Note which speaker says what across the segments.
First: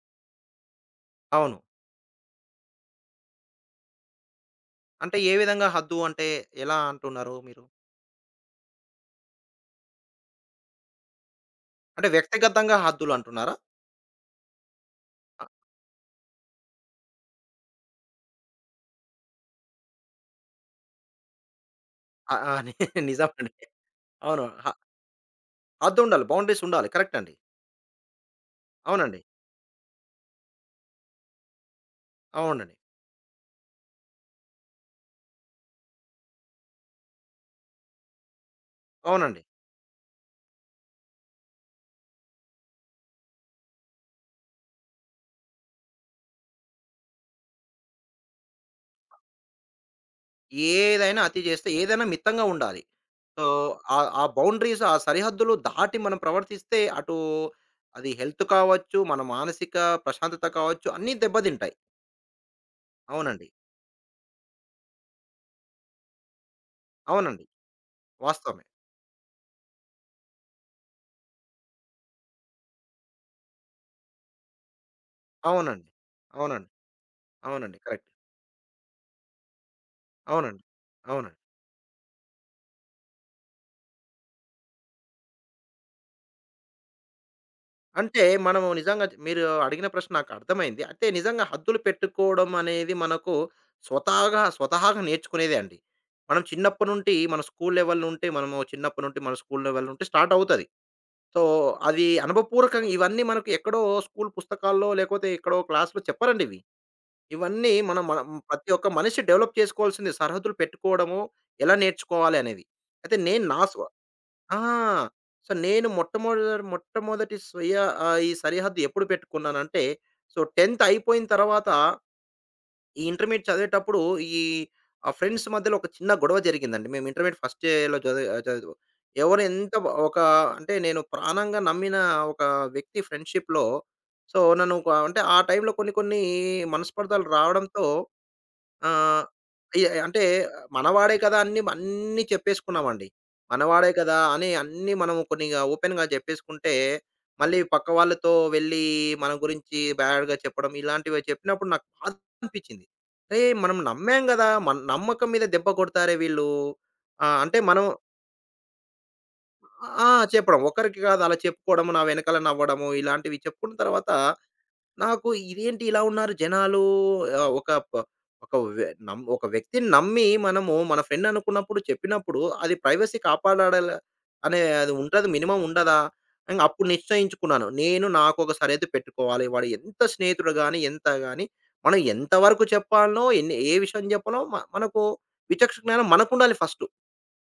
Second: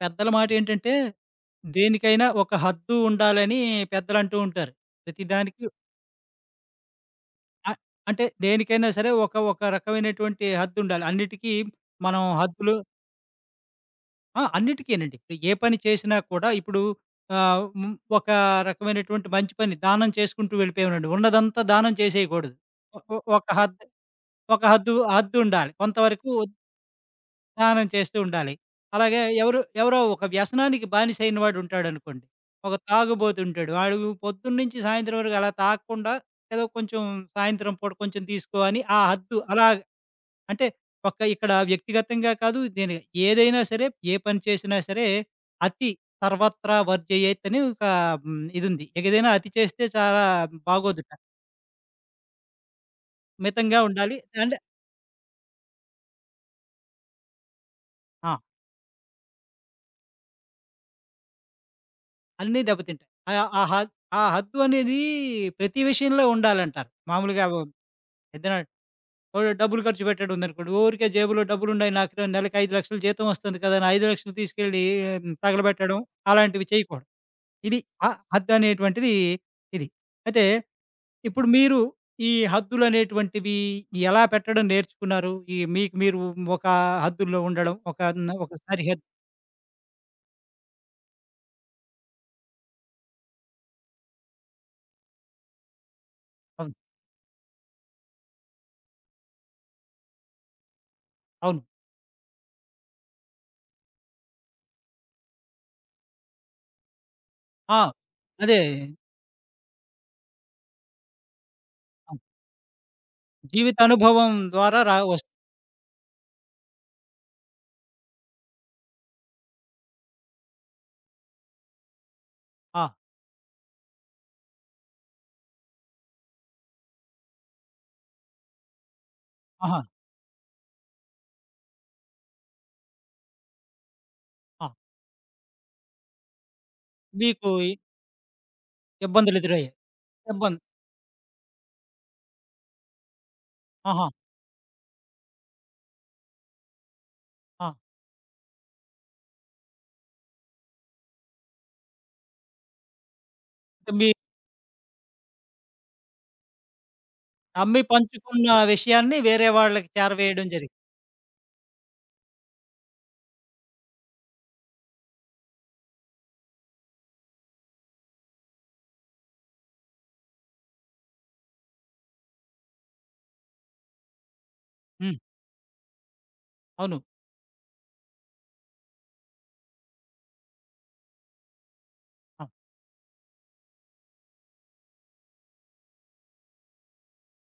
Speaker 1: పెద్దల మాటేంటంటే,
Speaker 2: అవును.
Speaker 1: దేనికైనా ఒక హద్దు ఉండాలని పెద్దలంటూ ఉంటారు.
Speaker 2: అంటే ఏ
Speaker 1: ప్రతిదానికి
Speaker 2: విధంగా హద్దు అంటే ఎలా అంటున్నారు మీరు?
Speaker 1: ఆహ్, అంటే దేనికైనా సరే ఒక ఒక రకమైనటువంటి హద్దుండాలి. అన్నిటికీ
Speaker 2: అంటే
Speaker 1: మనం హద్దులు
Speaker 2: వ్యక్తిగతంగా హద్దులు అంటున్నారా?
Speaker 1: ఆ! అన్నిటికీనండి. ఇప్పుడు
Speaker 2: అ
Speaker 1: ఏ పని చేసినా కూడా ఇప్పుడు ఆహ్, హ్మ్, ఒక రకమైనటువంటి మంచి పని దానం చేసుకుంటూ వెళ్ళిపోయామనండి. ఉన్నదంతా దానం
Speaker 2: ఆహ్,
Speaker 1: చేసేయకూడదు.
Speaker 2: ఆహ్,
Speaker 1: ఒ ఒ ఒక
Speaker 2: నిజమండి.
Speaker 1: హద్దు
Speaker 2: అవును.
Speaker 1: ఒక హద్దుండాలి.
Speaker 2: హద్దుండాలి.
Speaker 1: కొంతవరకు
Speaker 2: బౌండరీస్ ఉండాలి. కరెక్ట్ అండి.
Speaker 1: స్నానం చేస్తూ ఉండాలి.
Speaker 2: అవునండి.
Speaker 1: అలాగే ఎవరో ఒక వ్యసనానికి బానిసైన వాడుంటాడనుకోండి. ఒక
Speaker 2: అవునండి.
Speaker 1: తాగుబోతుంటాడు. వాడు పొద్దున్నుంచి సాయంత్రం వరకు అలా తాగకుండా ఏదో కొంచెం సాయంత్రం పూట కొంచెం తీసుకో అని ఆ హద్దు
Speaker 2: అవునండి.
Speaker 1: అలా అంటే ఒక ఇక్కడ వ్యక్తిగతంగా కాదు. నేను ఏదైనా సరే, ఏ పని చేసినా సరే అతి సర్వత్రా వర్జయేత్ అని ఒక హ్మ్. ఇదుంది. ఏదైనా అతి చేస్తే చాలా బాగోదుట.
Speaker 2: ఏదైనా అతి చేస్తే ఏదైనా మితంగా ఉండాలి. సో,
Speaker 1: మితంగా
Speaker 2: ఆ
Speaker 1: ఉండాలి.
Speaker 2: ఆ
Speaker 1: అంటే
Speaker 2: బౌండరీస్ ఆ సరిహద్దులు దాటి మనం ప్రవర్తిస్తే అటు అది
Speaker 1: ఆ!
Speaker 2: హెల్త్ కావచ్చు, మన మానసిక ప్రశాంతత కావచ్చు అన్నీ దెబ్బతింటాయి.
Speaker 1: అన్నీ దెబ్బతింటాయి. ఆ!
Speaker 2: అవునండి.
Speaker 1: ఆ హద్ ఆ హద్దు అనేది ప్రతి విషయంలో ఉండాలంటారు.
Speaker 2: అవునండి.
Speaker 1: మామూలుగా ఓ ఏదైనా
Speaker 2: వాస్తవమే.
Speaker 1: ఓ డబ్బులు ఖర్చు పెట్టాడు ఉందనుకోండి, ఊరికే జేబులో డబ్బులున్నాయి, నాకు నెలకి 5,00,000 జీతం వస్తుంది కదా! అని 5,00,000 తీసుకెళ్ళి
Speaker 2: అవునండి.
Speaker 1: తగలబెట్టడం అలాంటివి
Speaker 2: అవునండి.
Speaker 1: చేయకూడదు.
Speaker 2: అవునండి.
Speaker 1: ఇది ఆ
Speaker 2: కరెక్ట్.
Speaker 1: హద్దనేటువంటిది ఇది. అయితే
Speaker 2: అవునండి. అవునండి.
Speaker 1: ఇప్పుడు మీరు ఈ హద్దులనేటువంటివి ఎలా పెట్టడం నేర్చుకున్నారు? ఈ మీకు మీరు ఒక హద్దుల్లో ఉండడం ఒక,
Speaker 2: అంటే
Speaker 1: ఒక
Speaker 2: మనము నిజంగా
Speaker 1: సరిహద్దు
Speaker 2: మీరు అడిగిన ప్రశ్న నాకు అర్థమైంది. అంటే నిజంగా హద్దులు పెట్టుకోవడం అనేది మనకు స్వతహాగా స్వతహాగా నేర్చుకునేదే అండి. మనం
Speaker 1: అవును.
Speaker 2: చిన్నప్పటి నుండి మన స్కూల్ లెవెల్ నుండి మనము చిన్నప్పటి నుండి మన స్కూల్ లెవెల్ నుండి స్టార్ట్ అవుతది. సో,
Speaker 1: అవును.
Speaker 2: అది అనుభవపూర్వకంగా ఇవన్నీ మనకు ఎక్కడో స్కూల్ పుస్తకాల్లో లేకపోతే ఎక్కడో క్లాస్‌లో చెప్పరండి ఇవి. ఇవన్నీ
Speaker 1: ఆ!
Speaker 2: మనం మనం
Speaker 1: అదే.
Speaker 2: ప్రతి ఒక్క మనిషి డెవలప్ చేసుకోవాల్సింది సరిహద్దులు పెట్టుకోవడము, ఎలా నేర్చుకోవాలి అనేది. అయితే నేను నా స్వ
Speaker 1: జీవితానుభవం
Speaker 2: ఆ!
Speaker 1: ద్వారా రా వస్
Speaker 2: సో, నేను మొట్టమొదటి మొట్టమొదటి ఈ సరిహద్దు ఎప్పుడు పెట్టుకున్నానంటే, సో, 10థ్ అయిపోయిన తర్వాత,
Speaker 1: ఆ!
Speaker 2: ఈ ఇంటర్మీడియేట్ చదివేటప్పుడు ఈ ఆ ఫ్రెండ్స్ మధ్యలో ఒక చిన్న గొడవ జరిగిందండి. మేము ఇంటర్మీడియేట్ ఫస్ట్ ఇయర్‌లో చదివే ఆహ్, చదువు ఎవరు ఎంత
Speaker 1: ఆహా!
Speaker 2: బ ఒక అంటే నేను ప్రాణంగా నమ్మిన ఒక వ్యక్తి ఫ్రెండ్‌షిప్‌లో, సో,
Speaker 1: ఆ!
Speaker 2: నన్ను ఒక అంటే ఆ టైంలో కొన్ని కొన్ని మనస్పర్ధలు
Speaker 1: మీకు ఇ-
Speaker 2: రావడంతో ఆ!
Speaker 1: ఇబ్బందులు ఎదురయ్యాయి.
Speaker 2: ఇ అంటే
Speaker 1: ఇబ్బంది
Speaker 2: మనవాడే కదా! అన్నీ అన్నీ చెప్పేసుకున్నామండి. మనవాడే
Speaker 1: ఆహా!
Speaker 2: కదా! అని అన్నీ మనం కొన్నిగా ఓపెన్‌గా చెప్పేసుకుంటే, మళ్ళీ
Speaker 1: ఆ!
Speaker 2: పక్క వాళ్ళతో వెళ్ళి మన గురించి బ్యాడ్‌గా చెప్పడం ఇలాంటివి చెప్పినప్పుడు నాకు బాధ అనిపించింది. అరేయ్! మనం
Speaker 1: అంటే మీరు
Speaker 2: నమ్మాం గదా! మన నమ్మకం మీద దెబ్బ కొడతారే వీళ్ళు. అంటే
Speaker 1: నమ్మి
Speaker 2: మనం
Speaker 1: పంచుకున్న విషయాన్ని వేరే వాళ్ళకి
Speaker 2: ఆ!
Speaker 1: చేరవేయడం
Speaker 2: చెప్పడం.
Speaker 1: జరిగింది.
Speaker 2: ఒకరికి కాదు అలా చెప్పుకోవడము, నా వెనకాల నవ్వడము ఇలాంటివి చెప్పుకున్న తర్వాత నాకు ఇదేంటి ఇలా ఉన్నారు జనాలు, ఆహ్, ఒక ప ఒక వె నమ్ ఒక వ్యక్తిని నమ్మి మనము మన ఫ్రెండ్ అనుకున్నప్పుడు చెప్పినప్పుడు అది ప్రైవసీ కాపాడాడల అనే అది
Speaker 1: హ్మ్.
Speaker 2: ఉంటది, మినిమం ఉండదా? ఇంగ అప్పుడు
Speaker 1: అవును.
Speaker 2: నిశ్చయించుకున్నాను. నేను నాకొక సరిహద్దు పెట్టుకోవాలి. వాడు ఎంత స్నేహితుడు గాని, ఎంత గాని మనం ఎంత
Speaker 1: ఆ!
Speaker 2: వరకు చెప్పాలనో, ఎన్ని ఏ విషయం చెప్పాలో మనకు జ్ఞానం మనకుండాలి ఫస్ట్.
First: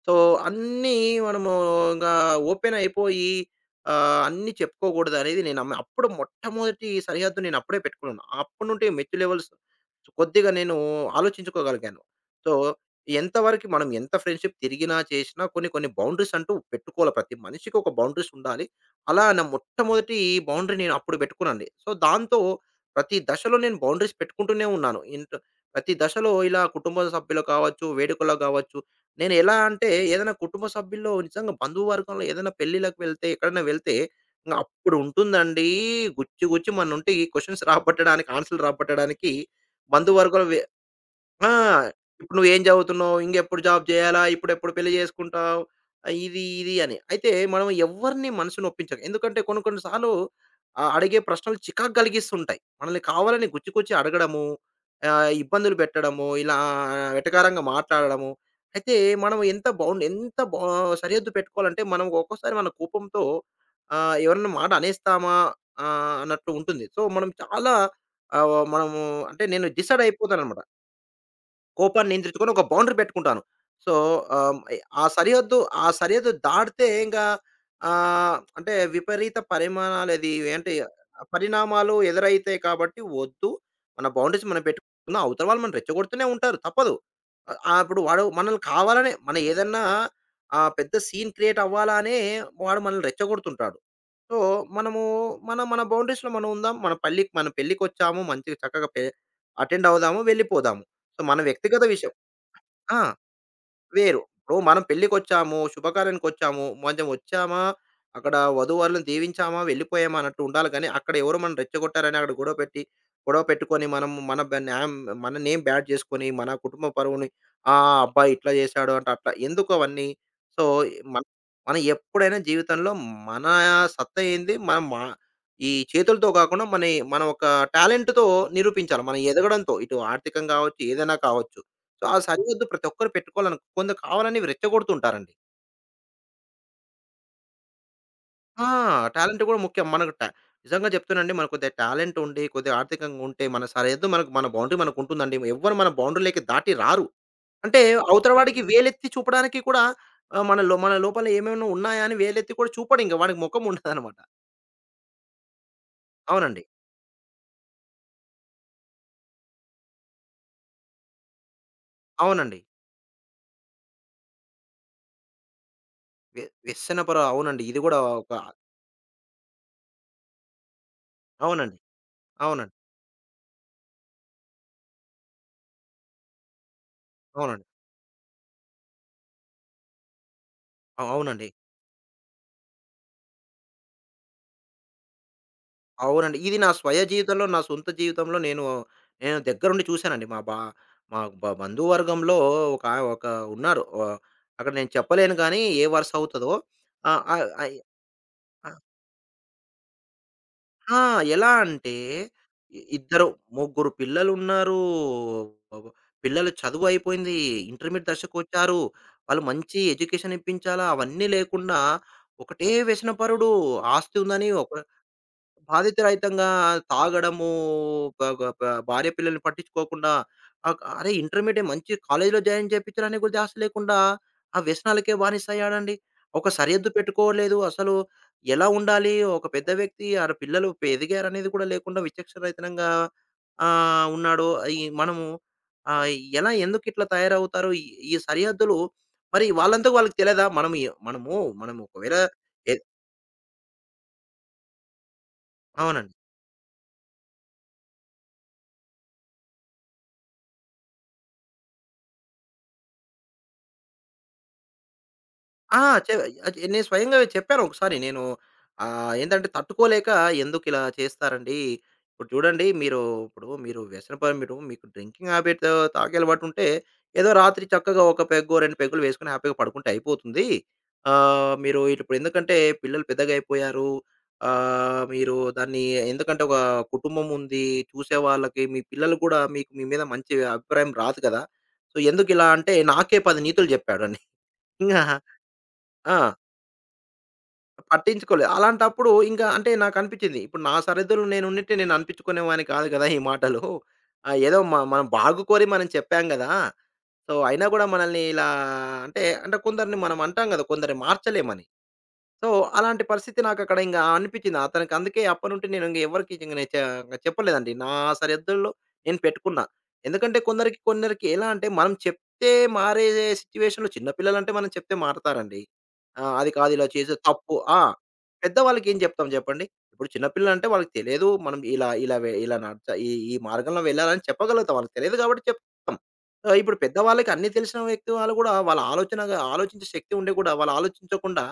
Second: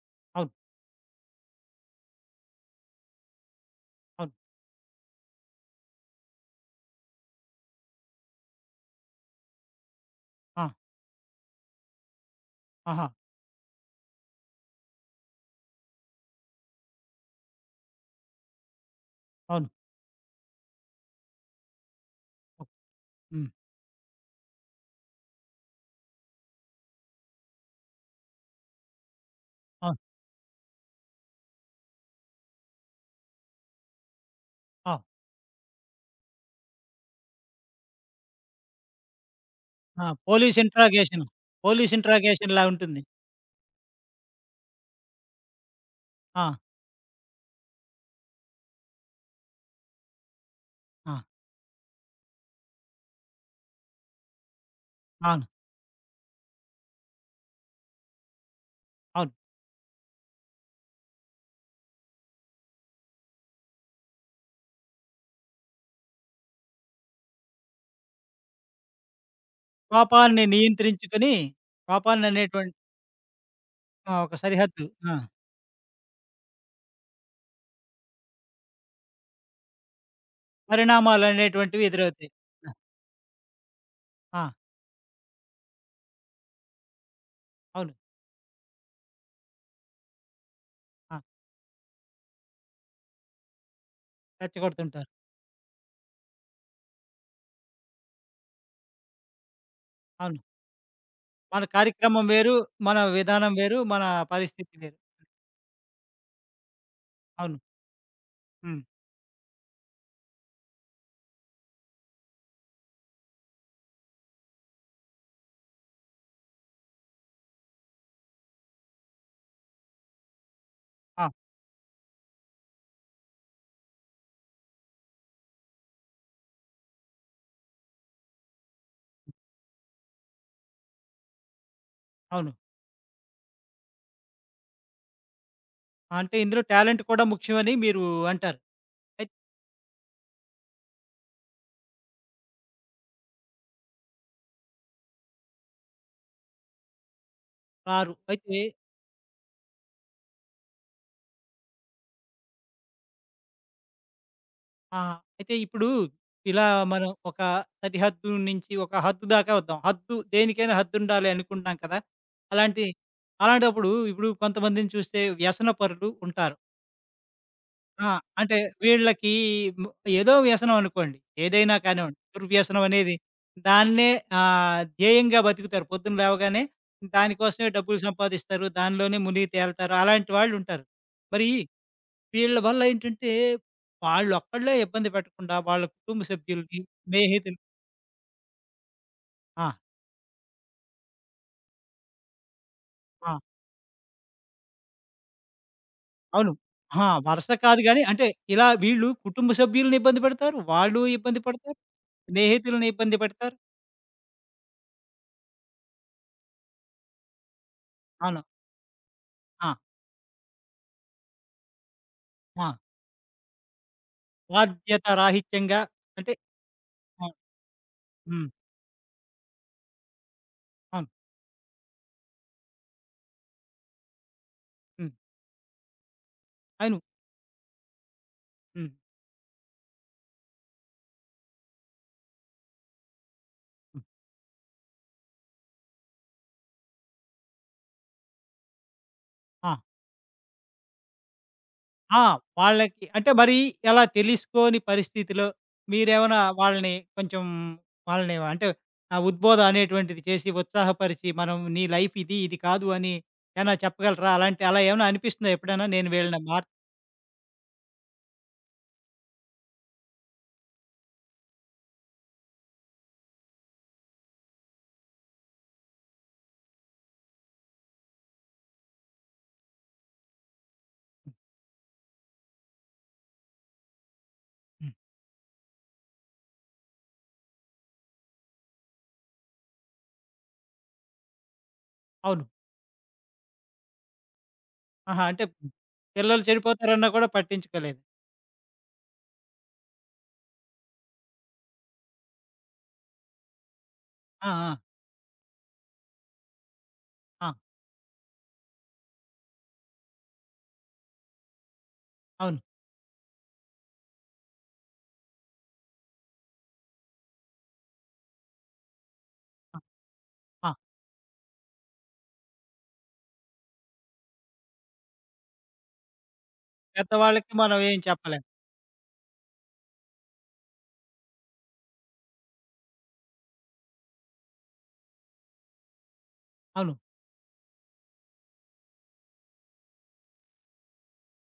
Speaker 2: సో,
Speaker 1: అవును.
Speaker 2: అన్నీ మనము ఇంగా ఓపెన్ అయిపోయి
Speaker 1: అవును.
Speaker 2: అన్నీ చెప్పుకోకూడదనేది నేను నమ్మ అప్పుడు మొట్టమొదటి సరిహద్దు నేను అప్పుడే పెట్టుకున్నాను. అప్పటి నుండి మెచ్యూర్ లెవెల్స్ కొద్దిగా
Speaker 1: ఆ!
Speaker 2: నేను ఆలోచించుకోగలిగాను. సో,
Speaker 1: ఆహా!
Speaker 2: ఎంతవరకు మనం ఎంత ఫ్రెండ్షిప్ తిరిగినా, చేసినా కొన్ని కొన్ని బౌండరీస్ అంటూ పెట్టుకోవాలి. ప్రతి మనిషికి ఒక బౌండరీస్ ఉండాలి. అలా నా
Speaker 1: అవును.
Speaker 2: మొట్టమొదటి బౌండరీ నేను అప్పుడు పెట్టుకున్నానండి. సో, దాంతో
Speaker 1: ఓహ్!
Speaker 2: ప్రతి
Speaker 1: హ్మ్.
Speaker 2: దశలో నేను బౌండరీస్ పెట్టుకుంటూనే ఉన్నాను. ప్రతి దశలో ఇలా కుటుంబ సభ్యులు కావచ్చు, వేడుకలు కావచ్చు, నేను ఎలా అంటే
Speaker 1: అవును.
Speaker 2: ఏదైనా కుటుంబ సభ్యుల్లో నిజంగా బంధువర్గంలో ఏదైనా పెళ్ళిళ్ళకి వెళ్తే, ఎక్కడైనా వెళ్తే ఇంగ అప్పుడు
Speaker 1: ఆ!
Speaker 2: ఉంటుందండి గుచ్చి గుచ్చి మన నుండి క్వెషన్స్ రాబట్టడానికి ఆన్సర్‌లు రాబట్టడానికి,
Speaker 1: ఆ!
Speaker 2: బంధువర్గంలో
Speaker 1: పోలీస్
Speaker 2: వె
Speaker 1: ఇంట్రాగేషన్.
Speaker 2: ఆ!
Speaker 1: పోలీస్
Speaker 2: ఇప్పుడు నువ్వేం
Speaker 1: ఇంట్రాగేషన్‌లా ఉంటుంది.
Speaker 2: చదువుతున్నావు? ఇంకెప్పుడు జాబ్ చేయాలా? ఇప్పుడెప్పుడు పెళ్లి చేసుకుంటావు? ఇది,
Speaker 1: ఆ!
Speaker 2: ఇది అని. అయితే మనం ఎవ్వరిని మనసుని ఒప్పించకు. ఎందుకంటే కొన్ని కొన్ని సార్లు అడిగే
Speaker 1: ఆ!
Speaker 2: ప్రశ్నలు చికాకు కలిగిస్తుంటాయి. మనల్ని కావాలని గుచ్చి గుచ్చి అడగడము,
Speaker 1: అవును.
Speaker 2: ఇబ్బందులు పెట్టడము, ఇలా వెటకారంగా మాట్లాడడము. అయితే
Speaker 1: అవును.
Speaker 2: మనం ఎంత బౌండ్ ఎంత బా సరిహద్దు పెట్టుకోవాలంటే మనం ఒక్కోసారి మన కోపంతో ఎవరన్నా మాట అనేస్తామా? అన్నట్టు ఉంటుంది. సో, మనం చాలా ఆహ్, మనము అంటే నేను డిసైడ్
Speaker 1: కోపాన్ని
Speaker 2: అయిపోతానన్నమాట.
Speaker 1: నియంత్రించుకొని
Speaker 2: కోపాన్ని నియంత్రించుకొని ఒక
Speaker 1: కోపాన్ననేటువంటి
Speaker 2: బౌండరీ పెట్టుకుంటాను. సో,
Speaker 1: ఆ! ఒక
Speaker 2: ఆహ్,
Speaker 1: సరిహద్దు.
Speaker 2: ఆ
Speaker 1: ఆ!
Speaker 2: సరిహద్దు ఆ సరిహద్దు దాటితే ఇంగా అంటే విపరీత పరిమాణాలు అది ఏంటి
Speaker 1: పరిణామాలనేటువంటివి
Speaker 2: పరిణామాలు
Speaker 1: ఎదురవుతాయి.
Speaker 2: ఎదురైతాయి
Speaker 1: ఆ!
Speaker 2: కాబట్టి వద్దు. మన బౌండరీస్
Speaker 1: ఆ!
Speaker 2: మనం పెట్టుకుందాం. అవతల వాళ్ళు మనం రెచ్చగొడుతూనే ఉంటారు. తప్పదు.
Speaker 1: అవును.
Speaker 2: ఇప్పుడు వాడు మనల్ని కావాలనే పెద్ద
Speaker 1: ఆ!
Speaker 2: సీన్ క్రియేట్ అవ్వాలనే వాడు మనల్ని రెచ్చగొడుతుంటాడు. సో, మనము
Speaker 1: రెచ్చగొడుతుంటారు.
Speaker 2: మన మన బౌండరీస్‌లో మనం ఉందాం. మన పెళ్ళికొచ్చాము. మంచిగా చక్కగా అటెండ్ అవుదాము.
Speaker 1: అవును.
Speaker 2: వెళ్ళిపోదాము. సో, మన
Speaker 1: మన
Speaker 2: వ్యక్తిగత విషయం
Speaker 1: కార్యక్రమం వేరు. మన
Speaker 2: ఆ!
Speaker 1: విధానం వేరు. మన
Speaker 2: వేరు. ఇప్పుడు
Speaker 1: పరిస్థితి
Speaker 2: మనం
Speaker 1: వేరు.
Speaker 2: పెళ్ళికొచ్చాము, శుభకార్యానికొచ్చాము, మంచం
Speaker 1: అవును.
Speaker 2: వచ్చామా, అక్కడ
Speaker 1: హ్మ్.
Speaker 2: వధూవరులను దీవించామా, వెళ్ళిపోయామా అన్నట్టు ఉండాలి గానీ, అక్కడ ఎవరో మనల్ని రెచ్చగొట్టారని అక్కడ గొడవ పెట్టి, గొడవ పెట్టుకొని మనం మన బ న్యాయం మన నేమ్ బ్యాడ్ చేసుకొని, మన కుటుంబ పరువుని ఆ! అబ్బాయి ఇట్లా చేశాడు అంటే అట్లా ఎందుకు అవన్నీ? సో, మన
Speaker 1: ఆ!
Speaker 2: మనం ఎప్పుడైనా జీవితంలో మన సత్తా ఏంది, మనం మా ఈ చేతులతో కాకుండా మన మనం ఒక టాలెంట్‌తో నిరూపించాలి. మనం ఎదగడంతో. ఇటు ఆర్థికంగా కావచ్చు, ఏదైనా కావచ్చు. సో ఆ
Speaker 1: అవును.
Speaker 2: సరిహద్దు ప్రతి ఒక్కరు పెట్టుకోవాలను, కొందరు కావాలని ఇవి రెచ్చగొడుతుంటారండి.
Speaker 1: అంటే ఇందులో టాలెంట్ కూడా ముఖ్యమని మీరు అంటారు.
Speaker 2: ఆ!
Speaker 1: అయిత్
Speaker 2: టాలెంట్ కూడా ముఖ్యం. మనకు టా నిజంగా చెప్తున్నానండి, మనకు కొద్దిగా టాలెంట్ ఉండి, కొద్దిగా ఆర్థికంగా ఉంటే మన సరిహద్దు మనకు మన బౌండరీ మనకుంటుందండి. ఎవ్వరు మన బౌండరీలోకి దాటి రారు. అంటే
Speaker 1: రారు.
Speaker 2: అవతల
Speaker 1: అయితే
Speaker 2: వాడికి వేలెత్తి చూపడానికి కూడా ఆహ్, మన లో మన లోపల ఏమేమైనా ఉన్నాయా అని వేలెత్తి కూడా చూపడింక. వాడికి మొఖం ఉండదనమాట.
Speaker 1: ఆ! అయితే ఇప్పుడు
Speaker 2: అవునండి.
Speaker 1: ఇలా మనం ఒక సరిహద్దు నుంచి ఒక హద్దు దాకా వద్దాం. హద్దు దేనికైనా హద్దుండాలి అనుకుంటాం కదా!
Speaker 2: అవునండి.
Speaker 1: అలాంటి అలాంటప్పుడు ఇప్పుడు కొంతమందిని చూస్తే వ్యసనపరులు ఉంటారు.
Speaker 2: వ్యసనపర అవునండి. ఇది కూడా
Speaker 1: ఆ!
Speaker 2: ఒక
Speaker 1: అంటే వీళ్ళకి ము ఏదో వ్యసనం అనుకోండి.
Speaker 2: అవునండి.
Speaker 1: ఏదైనా కానివ్వండి.
Speaker 2: అవునండి.
Speaker 1: దుర్వ్యసనం అనేది దాన్నే ధ్యేయంగా బతుకుతారు. పొద్దున లేవగానే
Speaker 2: అవునండి.
Speaker 1: దానికోసమే డబ్బులు సంపాదిస్తారు. దానిలోనే మునిగి తేలుతారు. అలాంటి వాళ్ళుంటారు.
Speaker 2: అవునండి.
Speaker 1: మరి వీళ్ళ వల్ల ఏంటంటే వాళ్ళొక్కళ్ళే ఇబ్బంది పెట్టకుండా వాళ్ళ కుటుంబ
Speaker 2: అవునండి. ఇది నా
Speaker 1: సభ్యుల్ని,
Speaker 2: స్వయ జీవితంలో,
Speaker 1: స్నేహితులు
Speaker 2: నా సొంత జీవితంలో నేను, నేను
Speaker 1: ఆ!
Speaker 2: దగ్గరుండి చూసానండి. మా బంధువర్గంలో ఒక
Speaker 1: ఆ!
Speaker 2: ఉన్నారు. అక్కడ నేను చెప్పలేను గానీ, ఏ వరుస అవుతదో,
Speaker 1: అవును. ఆ!
Speaker 2: ఆహ్, ఆహ్,
Speaker 1: వరుస
Speaker 2: అయ్
Speaker 1: కాదు గానీ, అంటే ఇలా
Speaker 2: ఆహ్,
Speaker 1: వీళ్ళు కుటుంబ సభ్యుల్ని ఇబ్బంది పెడతారు.
Speaker 2: ఆ!
Speaker 1: వాళ్ళు ఇబ్బంది
Speaker 2: ఎలా
Speaker 1: పడతారు.
Speaker 2: అంటే,
Speaker 1: స్నేహితుల్ని ఇబ్బంది
Speaker 2: ఇద్దరు,
Speaker 1: పెడతారు.
Speaker 2: ముగ్గురు పిల్లలున్నారు. బాబోయ్! పిల్లల చదువు అయిపోయింది. ఇంటర్మీడియేట్
Speaker 1: అవును.
Speaker 2: దశకొచ్చారు. వాళ్ళు
Speaker 1: ఆ!
Speaker 2: మంచి ఎడ్యుకేషన్ ఇప్పించాలా, అవన్నీ లేకుండా ఒకటే
Speaker 1: ఆ!
Speaker 2: వ్యసనపరుడు. ఆస్తి ఉందని ఒక
Speaker 1: బాధ్యత రాహిత్యంగా అంటే
Speaker 2: బాధ్యతారహితంగా
Speaker 1: ఆ!
Speaker 2: తాగడము, బ బ
Speaker 1: హ్మ్.
Speaker 2: బ భార్య పిల్లల్ని పట్టించుకోకుండా
Speaker 1: అవును.
Speaker 2: అరే! ఇంటర్మీడియేట్ మంచి కాలేజ్‌లో జాయిన్ చేపించడానికి కూడా ధ్యాస లేకుండా ఆ
Speaker 1: హ్మ్.
Speaker 2: వ్యసనాలకే బానిసయ్యాడండి. ఒక సరిహద్దు
Speaker 1: అవును.
Speaker 2: పెట్టుకోలేదు. అసలు ఎలా
Speaker 1: హ్మ్.
Speaker 2: ఉండాలి? ఒక పెద్ద వ్యక్తి ఆడ పిల్లలు ఎదిగారనేది కూడా లేకుండా విచక్షణరహితనంగా
Speaker 1: హ్మ్.
Speaker 2: ఉన్నాడు. ఈ మనము ఆహ్, ఎలా ఎందుకు ఇట్లా తయారవుతారు? ఈ ఈ సరిహద్దులు మరి
Speaker 1: ఆ!
Speaker 2: వాళ్ళంతకు వాళ్ళకి తెలియదా? మనం ఒకవేళ
Speaker 1: ఆ!
Speaker 2: ఎ
Speaker 1: వాళ్ళకి అంటే మరి ఎలా తెలుసుకోని పరిస్థితిలో
Speaker 2: అవునండి.
Speaker 1: మీరేమైనా వాళ్ళని కొంచెం వాళ్ళని అంటే ఆ ఉద్బోధ అనేటువంటిది చేసి ఉత్సాహపరిచి, మనం నీ లైఫ్ ఇది, ఇది కాదు అని ఏమైనా చెప్పగలరా? అలాంటి అలా ఏమైనా అనిపిస్తుందా
Speaker 2: ఆ!
Speaker 1: ఎప్పుడైనా? నేను
Speaker 2: చె
Speaker 1: వీళ్ళని మార్
Speaker 2: అది నేను స్వయంగా చెప్పాను ఒకసారి నేను ఏందంటే తట్టుకోలేక ఎందుకిలా చేస్తారండి? ఇప్పుడు చూడండి మీరు, ఇప్పుడు మీరు వ్యసనపడి మీరు మీకు డ్రింకింగ్ హాబిట్ తాగే అలవాటు ఉంటే ఏదో రాత్రి చక్కగా ఒక పెగ్గో, 2 పెగ్గులు వేసుకొని హ్యాపీగా పడుకుంటే అయిపోతుంది. మీరు ఇప్పుడు ఎందుకంటే పిల్లలు పెద్దగా అయిపోయారు.
Speaker 1: హ్మ్.
Speaker 2: ఆహ్, మీరు దాన్ని ఎందుకంటే ఒక కుటుంబం ఉంది. చూసే వాళ్ళకి మీ పిల్లలు కూడా మీకు మీ మీద మంచి అభిప్రాయం రాదు కదా! సో,
Speaker 1: అవును.
Speaker 2: ఎందుకిలా అంటే నాకే 10 నీతులు చెప్పాడండి. ఇంగా
Speaker 1: ఆహా! అంటే
Speaker 2: ఆ!
Speaker 1: పిల్లలు చెడిపోతారన్నా కూడా పట్టించుకోలేదు.
Speaker 2: పట్టించుకోలేదు. అలాంటప్పుడు ఇంకా అంటే నాకనిపిచ్చింది. ఇప్పుడు నా సరిహద్దుల్లో నేనుండింటే నేను అనిపిచ్చుకునేవాడిని కాదు కదా! ఈ మాటలు.
Speaker 1: ఆ!
Speaker 2: ఏదో
Speaker 1: ఆ!
Speaker 2: మనం బాగు కోరి మనం చెప్పాం గదా! సో,
Speaker 1: ఆ!
Speaker 2: అయినా గూడా మనల్ని ఇలా, అంటే కొందరిని మనం అంటాం గదా! కొందరిని మార్చలేమని. సో,
Speaker 1: అవును.
Speaker 2: అలాంటి పరిస్థితి నాకక్కడ ఇంగా అనిపిచ్చింది. అతనికి అందుకే అప్పటినుండి నేను ఇంగ ఎవరికీ ఇంగ నేను చా చెప్పలేదండి. నా సరిహద్దుల్లో నేను పెట్టుకున్నా.
Speaker 1: ఆ!
Speaker 2: ఎందుకంటే
Speaker 1: ఆ!
Speaker 2: కొందరికి కొందరికి ఎలా అంటే మనం చెప్తే మారే సిట్యుయేషన్‌లో చిన్న పిల్లలంటే మనం చెప్తే మారతారండి. ఆ! అది కాదు ఇలా చేసేది
Speaker 1: పెద్దవాళ్ళకి
Speaker 2: తప్పు.
Speaker 1: మనం ఏం చెప్పలేం.
Speaker 2: పెద్దవాళ్ళకేం జెప్తాం జెప్పండి? ఇప్పుడు చిన్న పిల్లలంటే వాళ్ళకి తెలియదు. మనం ఇలా ఇలా వె ఇలా నడచ ఈ ఈ మార్గంలో వెళ్ళాలని చెప్పగలుగుతాం. వాళ్ళకి తెలియదు కాబట్టి చెప్తాం. ఇప్పుడు
Speaker 1: అవును.
Speaker 2: పెద్దవాళ్ళకి అన్నీ తెలిసిన వ్యక్తి వాళ్ళు గూడా వాళ్ళ ఆలోచనగా ఆలోచించే శక్తి ఉండి గూడా వాళ్ళు ఆలోచించకుండా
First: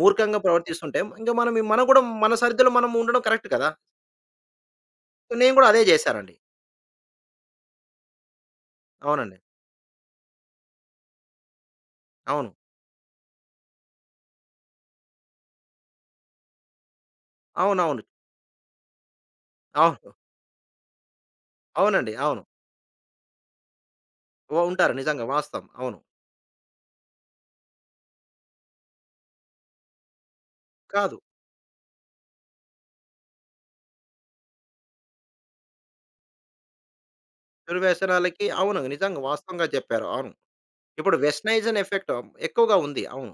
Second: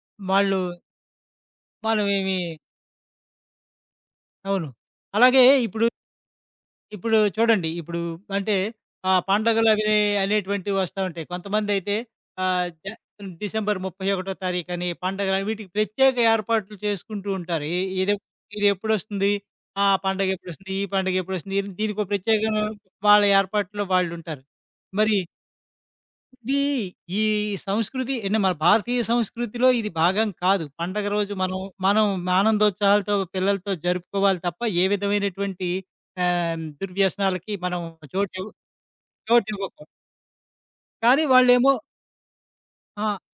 Speaker 2: మూర్ఖంగా
Speaker 1: వాళ్ళు
Speaker 2: ప్రవర్తిస్తుంటే, ఇంక మనం మనం కూడా మన
Speaker 1: మనమేమి
Speaker 2: సరిదిలో మనం ఉండడం కరెక్ట్ కదా!
Speaker 1: అవును.
Speaker 2: సో
Speaker 1: అలాగే
Speaker 2: నేను కూడా అదే
Speaker 1: ఇప్పుడు,
Speaker 2: జేశానండి.
Speaker 1: ఇప్పుడు చూడండి ఇప్పుడు అంటే
Speaker 2: అవునండి.
Speaker 1: పండగలు అవి అనేటువంటివి వస్తా ఉంటాయి. కొంతమందైతే
Speaker 2: అవును.
Speaker 1: ఆహ్, జ డిసెంబర్ 31 తారీఖని పండగలని వీటికి ప్రత్యేక ఏర్పాట్లు చేసుకుంటూ ఉంటారు. ఇ
Speaker 2: అవునవును.
Speaker 1: ఇదే ఇదెప్పుడొస్తుంది? ఆ
Speaker 2: అవును.
Speaker 1: పండగెప్పుడొస్తుంది? ఈ పండగెప్పుడొస్తుంది? దీనికో
Speaker 2: అవునండి. అవును.
Speaker 1: ప్రత్యేకమైన వాళ్ళ ఏర్పాట్లో వాళ్ళుంటారు.
Speaker 2: ఉంటారు.
Speaker 1: మరి
Speaker 2: నిజంగా వాస్తవం. అవును.
Speaker 1: ఇది ఈ సంస్కృతి అంటే మన భారతీయ సంస్కృతిలో ఇది భాగం కాదు. పండగ
Speaker 2: కాదు.
Speaker 1: రోజు మనం మనం ఆనందోత్సాహాలతో పిల్లలతో జరుపుకోవాలి తప్ప ఏ విధమైనటువంటి దుర్వ్యసనాలకి
Speaker 2: చెడు
Speaker 1: మనం
Speaker 2: వ్యసనాలకి
Speaker 1: చోటివ్
Speaker 2: అవును. నిజంగా వాస్తవంగా
Speaker 1: చోటివ్వకు.
Speaker 2: చెప్పారు. అవును. ఇప్పుడు
Speaker 1: కానీ వాళ్ళేమో
Speaker 2: వెస్టనైజేషన్ ఎఫెక్ట్ ఎక్కువగా
Speaker 1: ఆ!
Speaker 2: ఉంది. అవును.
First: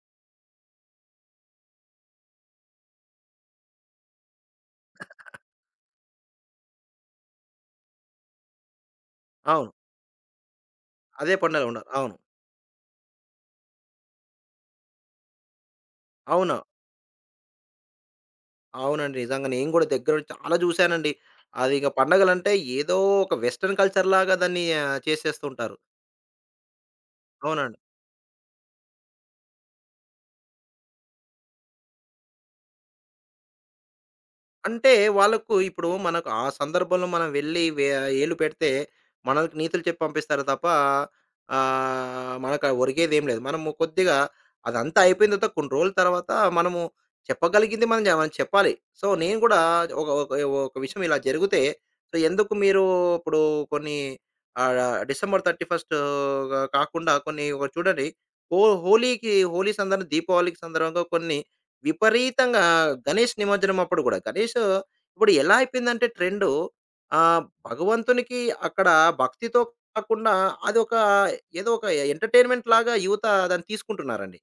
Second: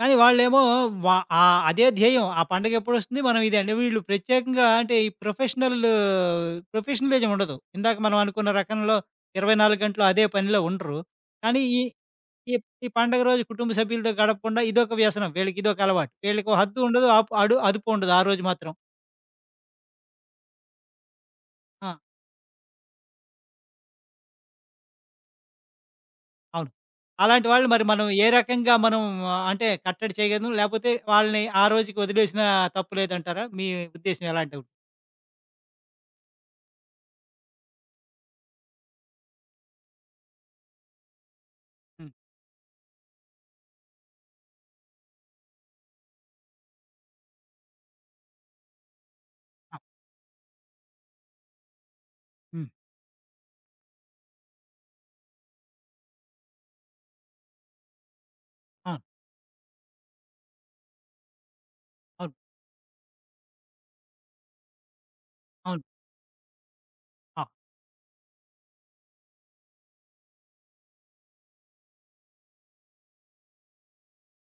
Speaker 1: కానీ వాళ్ళేమో వా అదే ధ్యేయం. ఆ పండగ ఎప్పుడొస్తుంది మనం ఇదే అంటే వీళ్ళు ప్రత్యేకంగా అంటే ఈ ప్రొఫెషనల్ ప్రొఫెషనలిజం ఉండదు. ఇందాక మనం అనుకున్న రకంలో
Speaker 2: అవును.
Speaker 1: 24 గంటలు అదే పనిలో ఉండరు.
Speaker 2: అదే
Speaker 1: కానీ
Speaker 2: పండుగలో
Speaker 1: ఈ
Speaker 2: ఉన్నారు. అవును.
Speaker 1: ఈ ఈ పండగ రోజు కుటుంబ సభ్యులతో గడపకుండా ఇదొక వ్యసనం. వీళ్ళకి ఇదొక అలవాటు. వీళ్ళకో
Speaker 2: అవును.
Speaker 1: హద్దు ఉండదు. ఆపు అడు అదుపు ఉండదు ఆ రోజు మాత్రం.
Speaker 2: అవునండి. నిజంగా నేను కూడా దగ్గరుండి చాలా జూసానండి. అది ఇక
Speaker 1: ఆ!
Speaker 2: పండగలంటే ఏదో ఒక వెస్టర్న్ కల్చర్ లాగా దాన్ని చేసేస్తుంటారు.
Speaker 1: అవును. అలాంటి వాళ్ళు
Speaker 2: అవునండి.
Speaker 1: మరి మనం ఏ రకంగా మనం ఆ, అంటే కట్టడి చేయగలం? లేపోతే వాళ్ళని ఆ రోజుకి వదిలేసినా తప్పు లేదంటారా? మీ ఉద్దేశ్యం ఎలాంటివి?
Speaker 2: అంటే వాళ్ళకు ఇప్పుడు మనకు ఆ సందర్భంలో మనం వెళ్ళి ఏలు పెడితే, మనకు నీతులు చెప్పి పంపిస్తారు తప్ప
Speaker 1: హ్మ్.
Speaker 2: మనకు ఒరిగేదేం లేదు. మనము కొద్దిగా అదంతా అయిపోయిన తర్వాత కొన్ని రోజుల తర్వాత మనము చెప్పగలిగింది మనం చెప్పాలి. సో, నేను కూడా
Speaker 1: ఆ!
Speaker 2: ఒక ఒక ఒక విషయం ఇలా జరిగితే, సో, ఎందుకు
Speaker 1: హ్మ్.
Speaker 2: మీరు ఇప్పుడు కొన్ని ఆహ్, డిసెంబర్ 31 కాకుండా కొన్ని ఒక చూడండి. హో
Speaker 1: ఆ!
Speaker 2: హోలీకి హోలీ సందర్భంగా దీపావళికి సందర్భంగా కొన్ని
Speaker 1: అవును.
Speaker 2: విపరీతంగా, గణేష్ నిమజ్జనం అప్పుడు గూడా. గణేష్ ఇప్పుడు ఎలా
Speaker 1: అవును.
Speaker 2: అయిపోయిందంటే ట్రెండు
Speaker 1: ఆ!
Speaker 2: భగవంతునికి అక్కడ భక్తితో కాకుండా అదొక ఏదో ఒక ఎంటర్‌టైన్‌మెంట్ లాగా యువత దాన్ని తీసుకుంటున్నారండి.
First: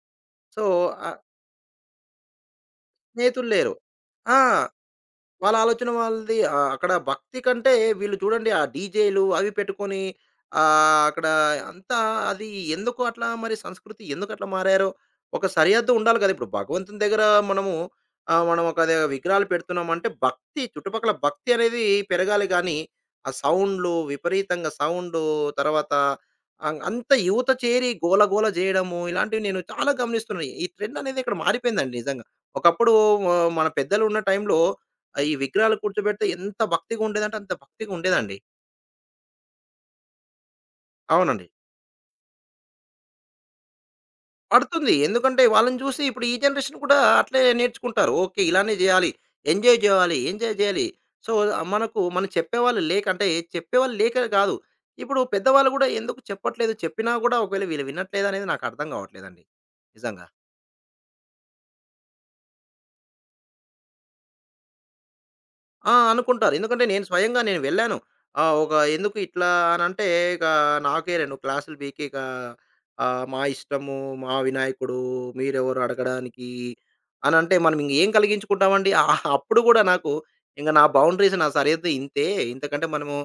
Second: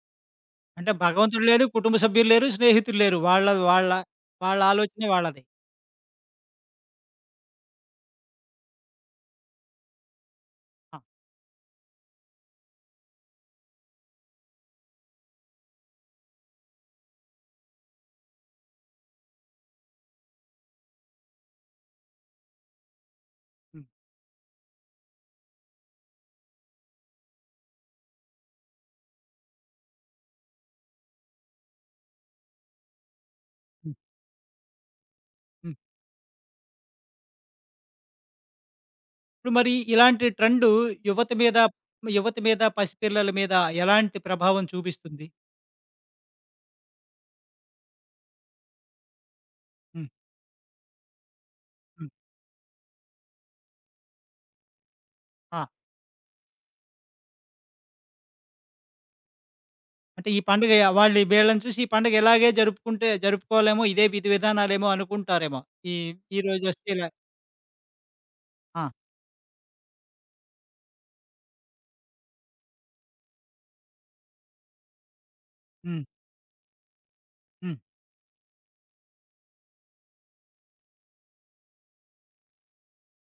Speaker 2: సో,
Speaker 1: అంటే
Speaker 2: ఆహ్,
Speaker 1: భగవంతుడు లేరు, కుటుంబ సభ్యులు లేరు, స్నేహితులు లేరు.
Speaker 2: స్నేహితులు
Speaker 1: వాళ్ళ
Speaker 2: లేరు.
Speaker 1: వాళ్ళ
Speaker 2: ఆ!
Speaker 1: వాళ్ళ ఆలోచనే వాళ్ళది.
Speaker 2: వాళ్ళ ఆలోచన వాళ్ళది. అక్కడ భక్తి కంటే వీళ్ళు చూడండి ఆ డీజేలు అవి పెట్టుకొని
Speaker 1: ఆ!
Speaker 2: అక్కడ అంతా అది ఎందుకు అట్లా మరి సంస్కృతి ఎందుకట్లా మారారో, ఒక సరిహద్దు ఉండాలి కదా! ఇప్పుడు భగవంతుని దగ్గర మనము మనం ఒక అది విగ్రహాలు పెడుతున్నామంటే భక్తి చుట్టుపక్కల భక్తి అనేది పెరగాలి గానీ, ఆ
Speaker 1: హ్మ్.
Speaker 2: సౌండ్‌లు విపరీతంగా సౌండు తర్వాత అంత యువత చేరి గోల గోల జేయడము ఇలాంటివి నేను చాలా గమనిస్తున్నాను. ఈ ట్రెండ్ అనేది ఇక్కడ మారిపోయిందండి నిజంగా. ఒకప్పుడు వ మన
Speaker 1: హ్మ్.
Speaker 2: పెద్దలు ఉన్న టైంలో ఈ
Speaker 1: హ్మ్.
Speaker 2: విగ్రహాలు కూర్చోబెడితే ఎంత భక్తిగా ఉండేదంటే అంత భక్తిగా ఉండేదండి.
Speaker 1: ఇప్పుడు మరి ఇలాంటి ట్రెండు యువత
Speaker 2: అవునండి.
Speaker 1: మీద యువత మీద, పసిపిల్లల మీద ఎలాంటి ప్రభావం
Speaker 2: పడుతుంది.
Speaker 1: చూపిస్తుంది?
Speaker 2: ఎందుకంటే వాళ్ళని చూసి ఇప్పుడు ఈ జనరేషన్ కూడా అట్లే నేర్చుకుంటారు. ఓకే. ఇలానే చేయాలి. ఎంజాయ్
Speaker 1: హ్మ్.
Speaker 2: చేయాలి. ఎంజాయ్ చేయాలి. సో, మనకు
Speaker 1: హ్మ్.
Speaker 2: మనం చెప్పేవాళ్ళు లేక అంటే చెప్పేవాళ్ళు లేక కాదు. ఇప్పుడు
Speaker 1: ఆ!
Speaker 2: పెద్దవాళ్ళు కూడా ఎందుకు చెప్పట్లేదు? చెప్పినా కూడా ఒకవేళ వీళ్ళు వినట్లేదు అనేది నాకు అర్థం కావట్లేదండి. నిజంగా.
Speaker 1: అంటే ఈ పండుగ వాళ్ళు వీళ్ళని చూసి ఈ పండుగ ఇలాగే జరుపుకుంటే జరుపుకోవాలేమో, ఇదే విధి విధానాలేమో అనుకుంటారేమో.
Speaker 2: ఆ!
Speaker 1: ఈ
Speaker 2: అనుకుంటారు. ఎందుకంటే
Speaker 1: ఈరోజొస్తే
Speaker 2: నేను
Speaker 1: ఇలా
Speaker 2: స్వయంగా నేను వెళ్ళాను. ఆహ్, ఒక
Speaker 1: ఆ!
Speaker 2: ఎందుకు ఇట్లా అనంటే ఇక నాకే 2 క్లాసులు పీకి ఇక మా ఇష్టము, మా వినాయకుడు, మీరెవరు
Speaker 1: హ్మ్.
Speaker 2: అడగడానికి అనంటే మనం
Speaker 1: హ్మ్.
Speaker 2: ఇంక ఏం కలిగించుకుంటామండి. అప్పుడు గూడా నాకు ఇంక నా బౌండరీస్ నా సరిహద్దు ఇంతే. ఇంతకంటే మనము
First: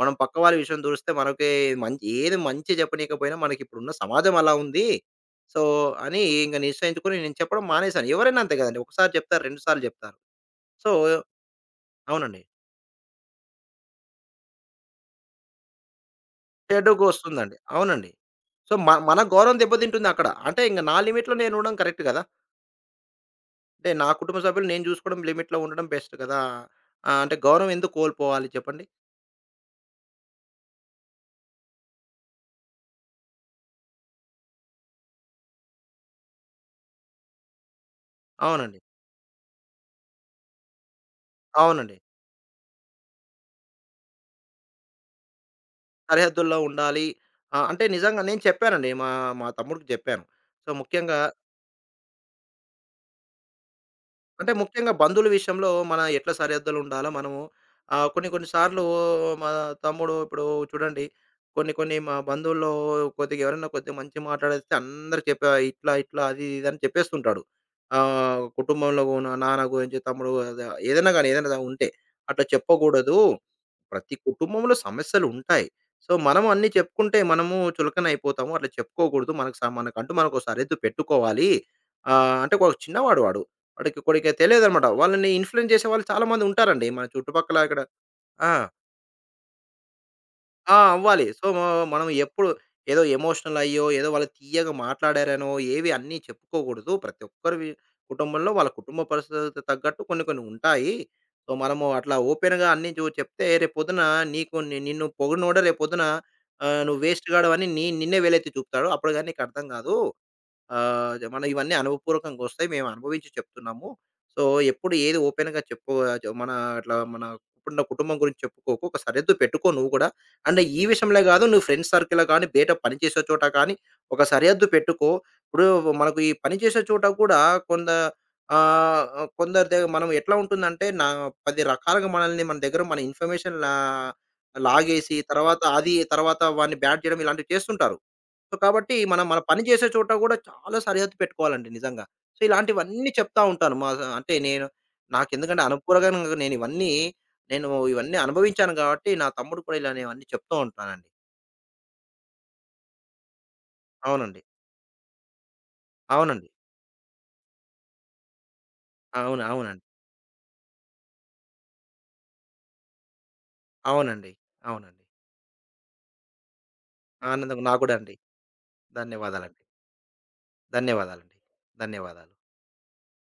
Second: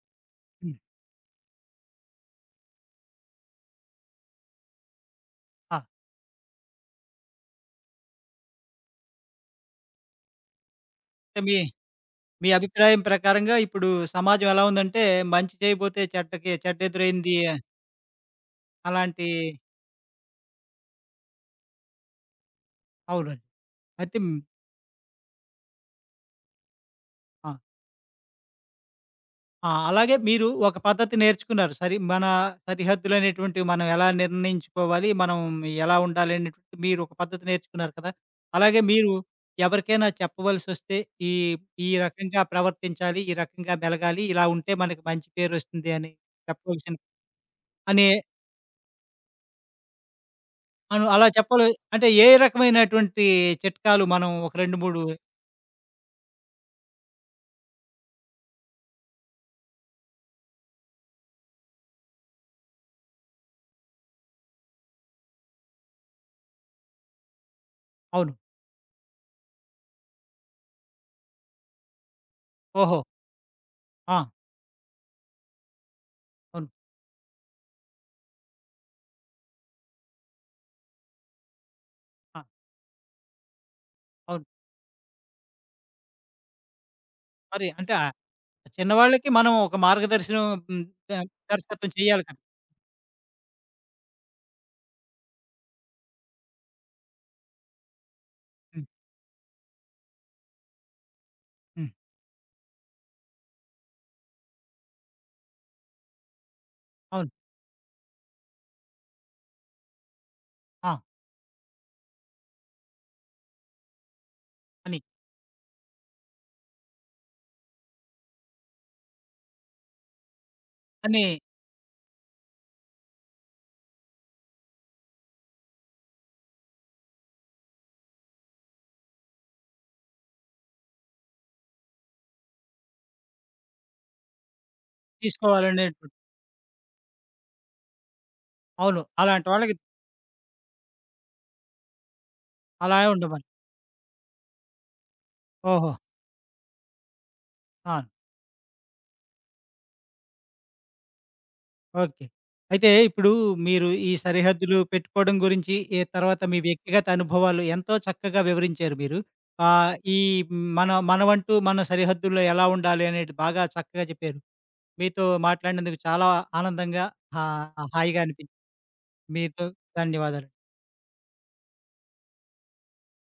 Speaker 2: మనం పక్క వారి
Speaker 1: హ్మ్.
Speaker 2: విషయం దూరిస్తే మనకే మంచి చెప్పనీయకపోయినా మనకిప్పుడున్న సమాజం అలా ఉంది. సో,
Speaker 1: ఆ!
Speaker 2: అని ఇంక నిశ్చయించుకొని నేను చెప్పడం మానేశాను. ఎవరైనా అంతే గదండీ. ఒకసారి చెప్తారు, 2 సార్లు జెప్తారు. సో
Speaker 1: అంటే మీ
Speaker 2: అవునండి.
Speaker 1: మీ అభిప్రాయం ప్రకారంగా ఇప్పుడు సమాజం ఎలా ఉందంటే, మంచి చేయబోతే చెడ్డకి చెడ్డెదురైంది
Speaker 2: చెడుగొస్తుందండి. అవునండి. సో, మన
Speaker 1: అలాంటి
Speaker 2: గౌరవం దెబ్బతింటుందక్కడ. అంటే ఇంక నా లిమిట్‌లో నేనుండడం కరెక్ట్ గదా!
Speaker 1: అవునండి.
Speaker 2: అంటే నా
Speaker 1: అయితే హ్మ్.
Speaker 2: కుటుంబ సభ్యులు నేను జూసుకోవడం లిమిట్‌లో ఉండడం బెస్ట్ గదా! అంటే
Speaker 1: ఆ!
Speaker 2: గౌరవం ఎందుకు కోల్పోవాలి చెప్పండి?
Speaker 1: ఆ! అలాగే మీరు ఒక పద్ధతి నేర్చుకున్నారు. సరి మన సరిహద్దులనేటువంటివి మనం ఎలా నిర్ణయించుకోవాలి, మనం ఎలా ఉండాలి అనేటువంటిది మీరొక పద్ధతి నేర్చుకున్నారు కదా!
Speaker 2: అవునండి.
Speaker 1: అలాగే మీరు ఎవరికైనా చెప్పవలసొస్తే ఈ ఈ
Speaker 2: అవునండి.
Speaker 1: రకంగా ప్రవర్తించాలి, ఈ రకంగా మెలగాలి, ఇలా ఉంటే మనకి మంచి పేరొస్తుంది అని
Speaker 2: సరిహద్దుల్లో
Speaker 1: చెప్పవలసిన
Speaker 2: ఉండాలి. అంటే
Speaker 1: అని
Speaker 2: నిజంగా నేను చెప్పానండి. మా మా తమ్ముడికి జెప్పాను. సో,
Speaker 1: అను
Speaker 2: ముఖ్యంగా
Speaker 1: అలా చెప్పాలి అంటే ఏ రకమైనటువంటి చిట్కాలు మనం
Speaker 2: అంటే
Speaker 1: ఒక 2,
Speaker 2: ముఖ్యంగా
Speaker 1: 3
Speaker 2: బంధువుల విషయంలో మన ఎట్లా సరిహద్దులు ఉండాలో మనము కొన్ని కొన్ని సార్లు మా తమ్ముడు ఇప్పుడు చూడండి కొన్ని కొన్ని మా బంధువుల్లో కొద్దిగా ఎవరైనా కొద్దిగా మంచిగా మాట్లాడేస్తే అందరికి చెప్పా ఇట్లా, ఇట్లా అది ఇది అని చెప్పేస్తుంటాడు.
Speaker 1: అవును.
Speaker 2: కుటుంబంలో నాన్న గురించి తమ్ముడు అద ఏదైనా గాని ఏదైనా ఉంటే అట్లా
Speaker 1: ఓహో!
Speaker 2: చెప్పకూడదు. ప్రతి
Speaker 1: ఆ!
Speaker 2: కుటుంబంలో సమస్యలుంటాయి. సో, మనం అన్నీ
Speaker 1: అవును.
Speaker 2: చెప్పుకుంటే మనము చులకన అయిపోతాము. అట్లా చెప్పుకోకూడదు. మనకు స మనకంటూ మనకో సరిహద్దు పెట్టుకోవాలి.
Speaker 1: ఆ!
Speaker 2: అంటే ఒక చిన్నవాడు వాడు. వాడికి కొడిక
Speaker 1: అవును.
Speaker 2: తెలియదనమాట. వాళ్ళని ఇన్‌ఫ్లూయెన్స్ చేసే వాళ్ళు చాలా మంది ఉంటారండి. మన చుట్టుపక్కల
Speaker 1: మరి
Speaker 2: ఇక్కడ.
Speaker 1: అంటే
Speaker 2: ఆ!
Speaker 1: చిన్నవాళ్ళకి మనం ఒక మార్గదర్శనం
Speaker 2: ఆ!
Speaker 1: హ్మ్.
Speaker 2: అవ్వాలి. సో,
Speaker 1: దర్శకత్వం
Speaker 2: మనం
Speaker 1: చేయాలి కదా!
Speaker 2: ఎప్పుడు ఏదో ఎమోషనల్ అయ్యో, ఏదో వాళ్ళు తీయగా మాట్లాడారనో, ఏవి అన్నీ చెప్పుకోకూడదు. ప్రతి ఒక్కరివి కుటుంబంలో వాళ్ళ
Speaker 1: హ్మ్.
Speaker 2: కుటుంబ పరిస్థితులకు తగ్గట్టు కొన్ని కొన్ని ఉంటాయి. సో, మనము
Speaker 1: హ్మ్.
Speaker 2: అట్లా ఓపెన్‌గా అన్నీ చెప్తే రేపొద్దున నీకు ని నిన్ను పొగిడినోడే రేపొద్దున "నువ్వు వేస్ట్
Speaker 1: అవును.
Speaker 2: గాడివని" నిన్నే వేలెత్తి చూపుతాడు. అప్పుడు గాని నీకర్థం కాదు.
Speaker 1: ఆ!
Speaker 2: ఆహ్, జ మన ఇవన్నీ అనుభవపూర్వకంగొస్తాయి. మేము అనుభవించి చెప్తున్నాము. సో, ఎప్పుడు
Speaker 1: అని,
Speaker 2: ఏది ఓపెన్‌గా చెప్పు చ మన అట్లా మన కుటుంబ కుటుంబం గురించి చెప్పుకోకు. ఒక సరిహద్దు పెట్టుకో నువ్వు గూడా. అండ్ ఈ విషయంలో
Speaker 1: అని
Speaker 2: గాదు నువ్వు ఫ్రెండ్స్ సర్కిల్‌లో గానీ, బయట పని చేసే చోట కానీ, ఒక సరిహద్దు పెట్టుకో. ఇప్పుడు మనకు ఈ పని చేసే చోట కూడా కొంద ఆహ్, ఆహ్, కొందరి ద మనం ఎట్లా ఉంటుందంటే, నా 10 రకాలుగా మనల్ని మన దగ్గర మన ఇన్ఫర్మేషన్ లాగేసి తర్వాత అది
Speaker 1: తీసుకోవాలనేటు
Speaker 2: తర్వాత వాడిని బ్యాడ్ చేయడం ఇలాంటివి చేస్తుంటారు. సో, కాబట్టి
Speaker 1: అవును.
Speaker 2: మనం మన
Speaker 1: అలాంటి
Speaker 2: పని
Speaker 1: వాళ్ళకి
Speaker 2: చేసే చోట గూడా చాలా సరిహద్దు పెట్టుకోవాలండి నిజంగా. సో,
Speaker 1: అలా
Speaker 2: ఇలాంటివన్నీ చెప్తా
Speaker 1: ఉండమని.
Speaker 2: ఉంటాను. మా స అంటే నేను నాకెందుకంటే
Speaker 1: ఓహో!
Speaker 2: అనుకూలంగా నేను ఇవన్నీ నేను
Speaker 1: ఆ!
Speaker 2: అనుభవించాను గాబట్టి, నా తమ్ముడు కూడా ఇలానేవన్నీ చెప్తూ ఉంటానండి.
Speaker 1: ఓకే. అయితే ఇప్పుడు మీరు ఈ
Speaker 2: అవునండి.
Speaker 1: సరిహద్దులు పెట్టుకోవడం గురించి, ఈ తర్వాత
Speaker 2: అవునండి.
Speaker 1: మీ వ్యక్తిగత అనుభవాలు ఎంతో చక్కగా వివరించారు మీరు.
Speaker 2: అవును. అవునండి.
Speaker 1: ఈ మన మనవంటూ మన సరిహద్దుల్లో ఎలా ఉండాలి అనేది బాగా చక్కగా
Speaker 2: అవునండి.
Speaker 1: చెప్పారు.
Speaker 2: అవునండి.
Speaker 1: మీతో మాట్లాడినందుకు చాలా ఆనందంగా,
Speaker 2: ఆనందంగా నాకు గూడా అండి.
Speaker 1: హాయిగా అనిపించింది.
Speaker 2: ధన్యవాదాలండి.
Speaker 1: మీతో ధన్యవాదాలు.
Speaker 2: ధన్యవాదాలండి. ధన్యవాదాలు.